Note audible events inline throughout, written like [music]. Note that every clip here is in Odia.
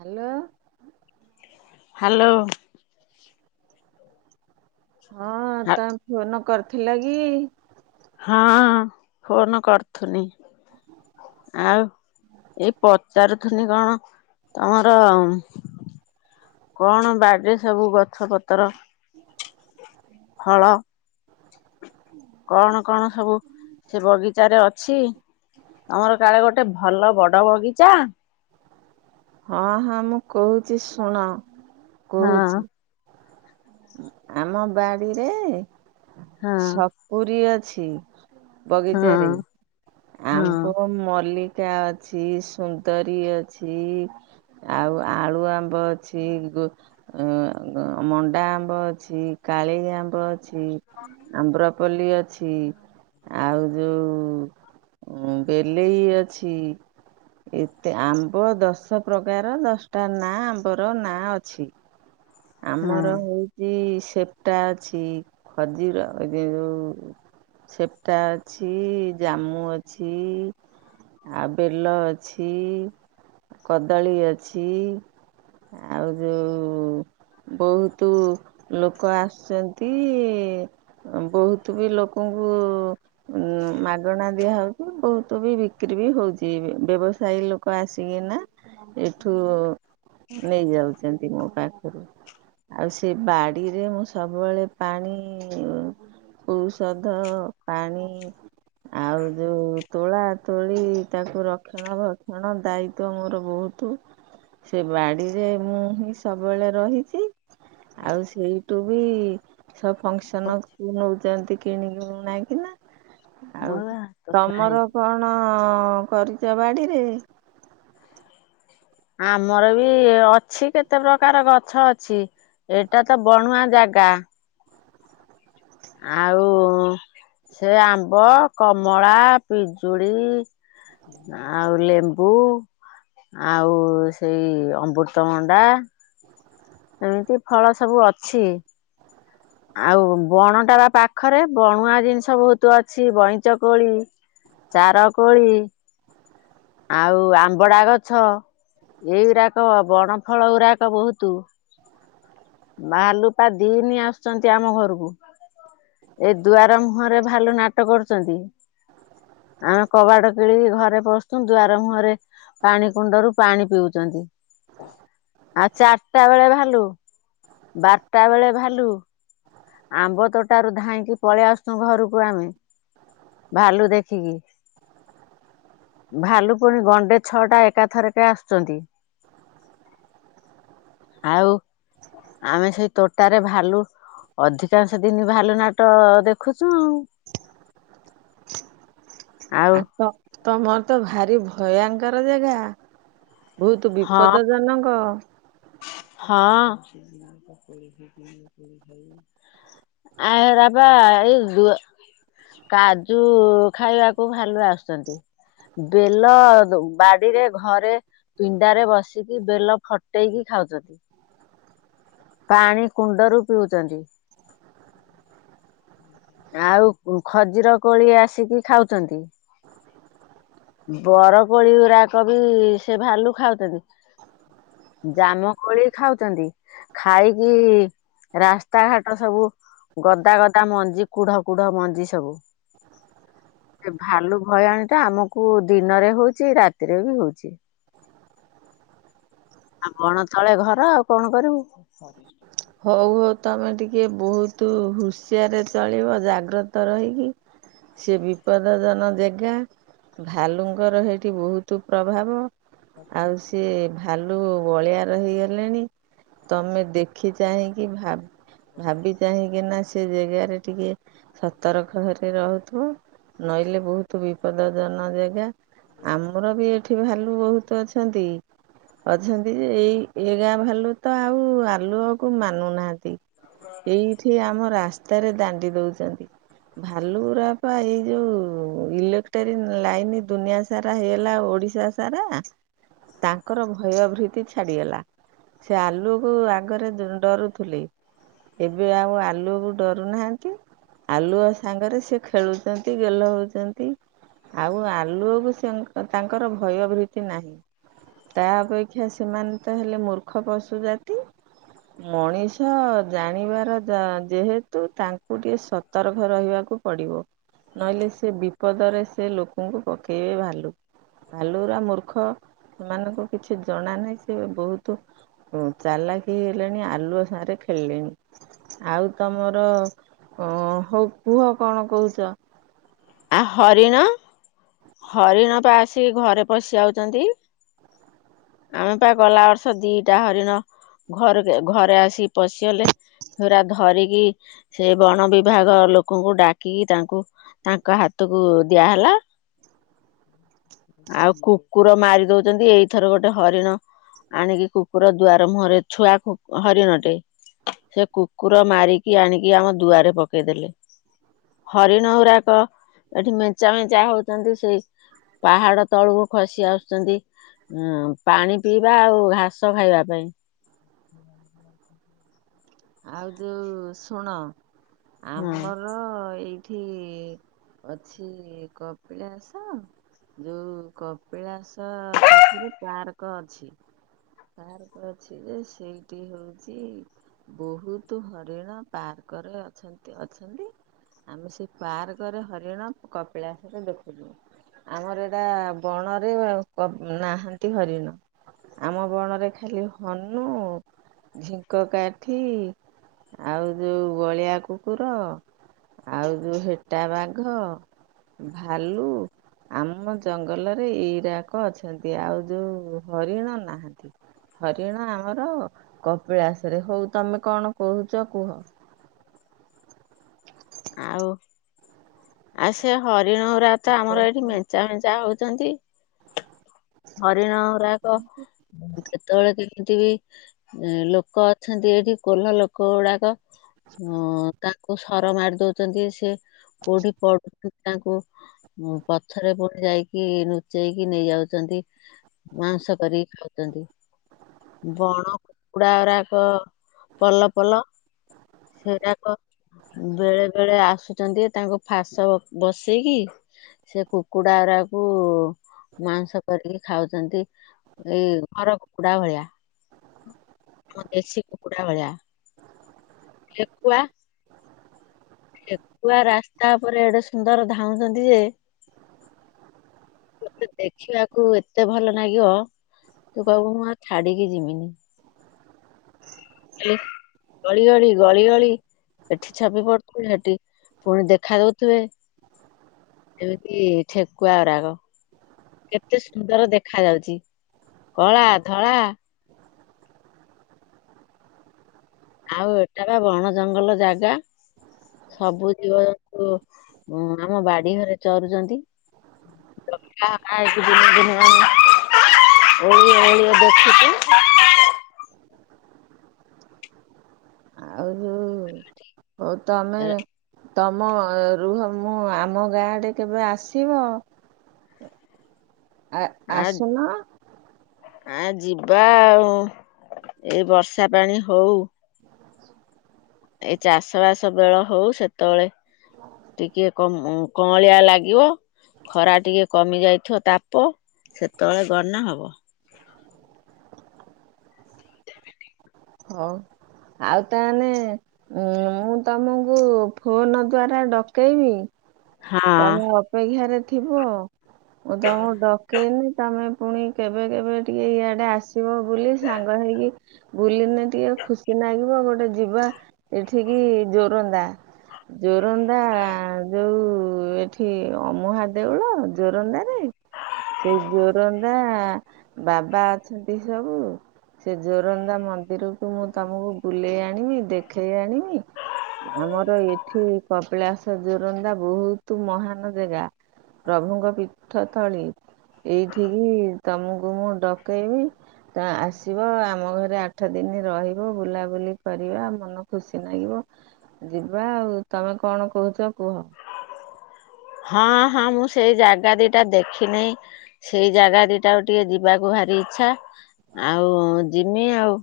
ହ୍ୟାଲୋ ହ୍ୟାଲୋ ହଁ ତମ ଫୋନ୍ କରି ଥିଲ କି? ହଁ ଫୋନ୍ କରୁଥୁନି ଆଉ ଏଇ ପଚାରୁଥନି କଣ ତମର କଣ ବାଡିରେ ସବୁ ଗଛ ପତ୍ର ପତ୍ର ଫଳ କଣ କଣ ସବୁ ସେ ବଗିଚାରେ ଅଛି ତମର କାଳେ ଗୋଟେ ଭଲ ବଡ ବଗିଚା ହଁ ହଁ ମୁଁ କହୁଛି ଶୁଣ ହଁ କହୁଛି ଆମ ବାଡିରେ ହଁ ସପୁରୀ ଅଛି। [unintelligible] ହଁ ବଗିଚା ରେ ହଁ ଆମ୍ବ ମଲ୍ଲି [unintelligible] କା ଅଛି ସୁନ୍ଦରୀ ଅଛି ଆଉ ଆଳୁ ଆମ୍ବ ଅଛି ମଣ୍ଡା ଆମ୍ ଆମ୍ବ ଅଛି କାଳି ଆମ୍ବ ଅଛ ଅଛି ଆମର ପଲି ଅଛି ଆଉ ଯୋଉ ବେଲେଇ ଅଛି ଏତେ ଆମ୍ବ ଦଶ ପ୍ରକାର ଦଶଟା ନା ଆମ୍ବର ନା ଅଛି। ହଁ ଆମର ହଉଛି ସେପ୍ଟା ଅଛି ଖଜିୁର ଯେଉଁ ସେପ୍ଟା ଅଛି ଜାମୁ ଅଛି ଆଉ ବେଲ ଅଛି କଦଳୀ ଅଛି ଆଉ ଯୋଉ ବହୁତ ଲୋକ ଆସୁଛନ୍ତି ବହୁତ ବି ଲୋକଙ୍କୁ ମାଗଣା ଦିଆ ହଉଛି ବହୁତ ବି ବିକ୍ରି ବି ହଉଛି ବ୍ୟବସାୟୀ ଲୋକ ଆସିକିନା ଏଠୁ ନେଇଯାଉଛନ୍ତି ମୋ ପା ଆଉ ସେ ବାଡ଼ିରେ ମୁଁ ସବୁବେଳେ ପାଣି ଔଷଧ ପାଣି ଆଉ ଯୋଉ ତୋଳା ତୋଳି ତାକୁ ରକ୍ଷଣ ଭକ୍ଷଣ ଦାୟିତ୍ୱ ମୋର ବହୁତ ସେ ବାଡ଼ିରେ ମୁଁ ହିଁ ସବୁ ସବୁବେଳେ ରହିଛି ଆଉ ସେଇଠୁ ବି ସବୁ ଫଙ୍କସନ୍ କୁ ନଉଛନ୍ତି। କିଣିକି ନାଇକିନା। ଆଉ ମୋର ହାତ ଥୁଆ ତମର ହେଇଛି କଣ ହଁ କରିଛ ବାଡିରେ ଆମର ବି ଅଛି କେତେ ପ୍ରକାର ଗଛ ଅଛି ଏଇଟା ତ ବଣୁଆ ଜାଗା। ଆଉ ସେ ଆମ୍ବ କମଳା ପିଜୁଳି ଆଉ ଲେମ୍ବୁ ଆଉ ସେଇ ଅମୃତଭଣ୍ଡା ଏମିତି ଫଳ ସବୁ ଅଛି। ଆଉ ବଣଟା ବା ପାଖରେ ବଣୁଆ ଜିନିଷ ବହୁତ ଅଛି ବଇଁଚ କୋଳି ଚାର କୋଳି ଆଉ ଆମ୍ବଡା ଗଛ ଏଇଗୁଡାକ ବଣ ଫଳ ଗୁଡାକ ବହୁତ ଭାଲୁ ପା ଦିନି ଆସୁଛନ୍ତି ଆମ ଘରକୁ ଏ ଦୁଆର ମୁହଁରେ ଭାଲୁ ନାଟ କରୁଛନ୍ତି ଆମେ କବାଡ କିଳିିକି ଘରେ ପ ଦୁଆର ମୁହଁରେ ପାଣି କୁଣ୍ଡରୁ ପାଣି ପିଉଛନ୍ତି ଆଉ ଚାରିଟା ବେଳେ ଭାଲୁ ବାରଟା ବେଳେ ଭାଲୁ ଆମ୍ବ ତୋଟାରୁ ଧାଇଁକି ପଳେଇ ଆସୁଛୁ ଘରକୁ ଆମେ ଭାଲୁ ଦେଖିକି ଭାଲୁ ପୁଣି ଗଣ୍ଡେ ଛଅ ଟା ଏକାଥରକେ ଆସୁଛନ୍ତି ଆଉ ଆମେ ସେଇ ତୋଟାରେ ଭାଲୁ ଅଧିକାଂଶ ଦିନ ଭାଲୁ ନାଟ ଦେଖୁଛୁ। ଆଉ ଆଉ [unintelligible] ତମର ତ ଭାରି ଭୟଙ୍କର ଜାଗା। ବହୁତ ହଁ ବିପଦ ଜନକ ହଁ ଆ ରାବା ଏଇ କାଜୁ ଖାଇବାକୁ ଭାଲୁ ଆସୁଛନ୍ତି ବେଲ ବାଡିରେ ଘରେ ପିଣ୍ଡାରେ ବସିକି ବେଲ ଫଟେଇକି ଖାଉଛନ୍ତି। ପାଣି କୁଣ୍ଡରୁ ପିଉଛନ୍ତି। ଆଉ ଖଜିର କୋଳି ଆସିକି ଖାଉଛନ୍ତି ବରକୋଳି ଗୁରାକ ବି ସେ ଭାଲୁ ଖାଉଛନ୍ତି ଜାମ କୋଳି ଖାଉଛନ୍ତି ଖାଇକି ରାସ୍ତାଘାଟ ସବୁ ଗଦା ଗଦା ମଞ୍ଜି କୁଢ କୁଢ ମଞ୍ଜି ସବୁ ସେ ଭାଲୁ ଭୟାଣୀ ଟା ଆମକୁ ଦିନରେ ହଉଛି ରାତିରେ ବି ହଉଛି ଆପଣ ତଳେ ଘର ଆଉ କଣ କରିବୁ? ହଉ ହଉ ତମେ ଟିକେ ବହୁତ ହୁସିିଆରେ ଚଳିବ ଜାଗ୍ରତ ରହିକି ସେ ବିପଦଜନ ଜାଗା ଭାଲୁଙ୍କର ଏଇଠି ବହୁତ ପ୍ରଭାବ ଆଉ ସିଏ ଭାଲୁ ଵଳିଆର ହେଇଗଲେଣି ତମେ ଦେ ଦେଖିଚାହିଁ କି ଭା ଭାବି ଚାହିଁକି ନାଁ ସେ ଜାଗାରେ ଟିକେ ସତରକ ରେ ରହୁଥିବ ନହିଲେ ବହୁତ ବିପଦଜନକ ଜାଗା ଆମର ବି ଠି ଭାଲୁ ବହୁତ ଅଛନ୍ତି। ଅଛନ୍ତି ଯେ ଏଇ ଏ ଗାଁ ଭାଲୁ ତ ଆଉ ଆଲୁଅକୁ ମାନୁ ନାହାନ୍ତି। ଏଇଠି ଆମ ରାସ୍ତା ତାରେ ଦାଣ୍ଡି ଦଉଛନ୍ତି ଭାଲୁୁରାପା ଏଇ ଯୋଉଁ ଇଲେକ୍ଟ୍ରିକ ଲାଇନ ଦୁନିଆ ସାରା ହେଲା ଓଡିଶା ସାରା ତାଙ୍କର ଭୟଭୀତି ଛାଡିଗଲା ସେ ଆଲୁଅକୁ ଙ୍କରେ ଡରୁଥିଲେ ଏବେ ଆଉ ଆଲୁଅକୁ ଡରୁ ନାହାନ୍ତି ଆଲୁଅ ସାଙ୍ଗରେ ସେ ଖେଳୁଛନ୍ତି ଗେଲ ହଉଛନ୍ତି ଆଉ ଆଲୁଅକୁ ସେ ତାଙ୍କର ଭୟଭୀତି ନାହିଁ ତା ଅପେକ୍ଷା ସେମାନେ ତ ହେଲେ ମୂର୍ଖ ପଶୁ ଜାତି ମଣିଷ ଜାଣିବାର ଯେହେତୁ ତାଙ୍କୁ ଟିକେ ସତର୍କ ରହିବାକୁ ପଡିବ ନହେଲେ ସେ ବିପଦରେ ସେ ଲୋକଙ୍କୁ ପକେଇବେ ଭାଲୁ ଭାଲୁୁଗୁଡ଼ା ମୂର୍ଖ ସେମାନଙ୍କୁ କିଛି ଜଣା ନାହିଁ ସେ ବହୁତ ଚାଲାକ ହେଲେଣି ଆଲୁଅ ସାରେ ଖେଳିଲେଣି ଆଉ ତମର ହଉ କୁହ କଣ କହୁଛ? ଆ ହରିଣ ହରିଣ ପା ଆସିି ଘରେ ପଶି ଯାଉଛନ୍ତି ଆମେ ପା ଗଲା ବର୍ଷ ଦିଟା ହରିଣ ଘରେ ଘରେ ଆସିିକି ପଶିଗଲେ ପୁରା ଧରିକି ସେ ବନ ବିଭାଗ ଲୋକଙ୍କୁ ଡାକିକି ତାଙ୍କୁ ତାଙ୍କ ହାତକୁ ଦିଆହେଲା ଆଉ କୁକୁର ମାରି ଦଉଛନ୍ତି ଏଇଥର ଗୋଟେ ହରିଣ ଆଣିକି କୁକୁର ଦୁଆର ମୁହଁରେ ଛୁଆ ହରିଣଟେ ସେ କୁକୁର ମାରିକି ଆଣିକି ଆମ ଦୁଆରେ ପକେଇଦେଲେ ହରିଣ ଏଠି ମେଞ୍ଚା ମେଞ୍ଚା ହଉଛନ୍ତି ସେଇ ପାହାଡ ତଳକୁ ଖସି ଆସୁଛନ୍ତି ଅ ପାଣି ପିଇ ଯିବା ଆଉ ଘାସ ଖାଇବା ପାଇଁ। ଆଉ ଯୋଉଁ ଶୁଣ। ହଁ ଆମର ଏଇ ଏଠି ଅଛି କପିଳାସ ଯୋଉଁ କପିଳାସ ପାଖରେ ପାର୍କ ଅଛି ପାର୍କ ଅଛି ଯେ ସେଇ ସେଠି ହେଉଛି ବହୁତ ହରିଣ ପାର୍କରେ ଅଛନ୍ତି ଅଛନ୍ତି ଆମେ ସେ ପାର୍କରେ ହରିଣ କପିଳାସରେ ଦେଖୁିଲୁ ଆମର ଏଇଟା ବଣରେ ନାହାନ୍ତି ହରିଣ ଆମ ବଣରେ ଖାଲି ହନୁ ଝିଙ୍କ କାଠି ଆଉ ଯୋଉଁ ଗଳିଆ କୁକୁର ଆଉ ଯୋଉଁ ହେଟା ବାଘ ଭାଲୁ ଆମ ଜଙ୍ଗଲରେ ଏଇରାକ ଅଛନ୍ତି। ଆଉ ଯୋଉ ହରିଣ ନାହାନ୍ତି। ହରିଣ ଆମର କପିଳାସରେ ହଉ ତମେ କଣ କହୁଛ କୁହ? ଆଉ ଆଉ ସେ ହରେ [inaudible] ତ ଆମର ଏଠି ମେଞ୍ଚା ମେଞ୍ଚା ହୋଉଛି। ଛନ୍ତି ହରିଣ ରାକ କେତେବେଳେ କେ ଏମିତି ବି ଲୋକ ଅଛନ୍ତି ଏଠି କୋଲ ଲୋକ ଗୁଡାକ ହଁ ତାଙ୍କୁ ସର ମାରି ଦଉଛନ୍ତି ସେ କୋଡ଼ି ପ ତାଙ୍କୁ ପଛରେ ପୁଣି ଯାଇକି ଲୁଚେଇକି ନେଇଆଉଛନ୍ତି ମାଂସ କରିକି ଖାଉଛନ୍ତି ବଣ କୁକୁଡା ଗୁଡାକ ପଲ ପଲ ସେରାକ ବେଳେ ବେଳେ ଆସୁଛନ୍ତି ତାଙ୍କୁ ଫାସ ବସେଇକି ସେ କୁକୁଡ଼ା ରାକୁ ମାଂସ କରିକି ଖାଉଛନ୍ତି ଏଇ ଘର କୁକୁଡା ଭଳିଆ। ଦେଶୀ କୁକୁଡ଼ା ଭଳିଆ। ଠେକୁଆ ଠେକୁଆ ରାସ୍ତା ଉପରେ ଏଡେ ସୁନ୍ଦର ଧାଉଛନ୍ତି ଯେ ତତେ ଦେଖିବାକୁ ଏତେ ଭଲ ଲାଗିବ ତୁ କହିବୁ ମୁଁ ଆଉ ଛାଡିକି ଯିବିନି [unintelligible] ଗଳିଗଳି ଗଳି ଗଳି ଏଠି ଛପି ପଡୁ ପୁଣି ସେଠି ପୁଣି ଦେଖା ଦଉଥିବେ ଏମିତି ଠେକୁଆ ଗୁଡାକ କେତେ ସୁନ୍ଦର ଦେଖା ଯାଉଛି କଳା ଧଳା ଆଉ ଏଟା ବା ବଣ ଜଙ୍ଗଲ ଜାଗା ସବୁ ଜୀବଜନ୍ତୁ ଆମ ବାଡି ଘରେ ଚରୁଛନ୍ତି [unintelligible] ଦେଖୁଛି। ଆଉ ଯୋଉ ହୋଉ ତମେ ତମ ରୁହ ମୁଁ ଆମ ଗାଁଆଡେ କେବେ ଆସିବ? ଆ ଆସୁନ। ଆ ଯିବା ଆଉ ଏଇ ବର୍ଷା ପାଣି ହଉ ଏ ଚାଷ ବାସ ବେଳ ହଉ ସେତେବେଳେ ଟିକେ କଅଁଳିଆ ଲାଗିବ ଖରା ଟିକେ କମି ଯାଇଥିବ ତାପ ସେତେବେଳେ ଗନେ ହବ। ହଁ ଆଉ ତାହେଲେ ମୁଁ ତମକୁ ଫୋନ ଦ୍ଵାରା ଡକେଇବି। ହଁ ତମେ ଅପେକ୍ଷାରେ ଥିବ ମୁଁ ତମକୁ ଡକେଇନି ତମେ ପୁଣି କେବେ କେବେ ଟିକେ ଇଆଡେ ଆସିବ ବୋଲି ସାଙ୍ଗ ହେଇକି ବୁଲି ନେ ଟିକେ ଖୁସି ଲାଗିବ ଗୋଟେ ଯିବା ଏଠିକି ଜୋରନ୍ଦା ଜୋରନ୍ଦା ଯୋଉ ଏଠି ଅମୁହା ଦେଉଳ ଜୋରନ୍ଦା ରେ ସେ ଜୋରନ୍ଦା ବାବା ଅଛନ୍ତି ସବୁ ସେ ଜୋରନ୍ଦା ମନ୍ଦିର ମୁଁ ତମକୁ ବୁଲେଇ ଆଣିବି ଦେଖେଇ ଆଣିବି ଆମର ଏଠି କପିଳାସ ଜୋରନ୍ଦା ବହୁତ ମହାନ ଜାଗା ପ୍ରଭୁଙ୍କ ପୀଠଥଳିୀ ଏଇଠିକି ତମକୁ ମୁଁ ଡକେଇବି ଆସିବ ଆମ ଘରେ ଆଠ ଦିନ ରହିବ ବୁଲାବୁଲି କରିବା ମନ ଖୁସି ଲାଗିବ ଯିବା ଆଉ ତମେ କଣ କହୁଛ କୁହ? ହଁ ହଁ ମୁଁ ସେଇ ଜାଗା ଦିଟା ଦେଖିନେଇ ସେଇ ଜାଗା ଦିଟା ଆ ଟିକେ ଯିବାକୁ ଭାରି ଇଛା ଆଉ ଜିମି ଆଉ।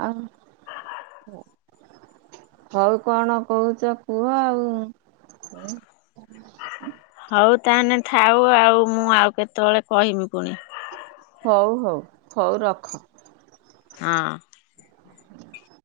ଆଉ ହଉ କଣ କହୁଛ କୁହ ଆଉ ହଉ ତାହେଲେ ଥାଉ ଆଉ ମୁଁ ଆଉ କେତେବେଳେ କହମି ପୁଣି। ହଉ ହଉ ହଉ ରଖ। ହଁ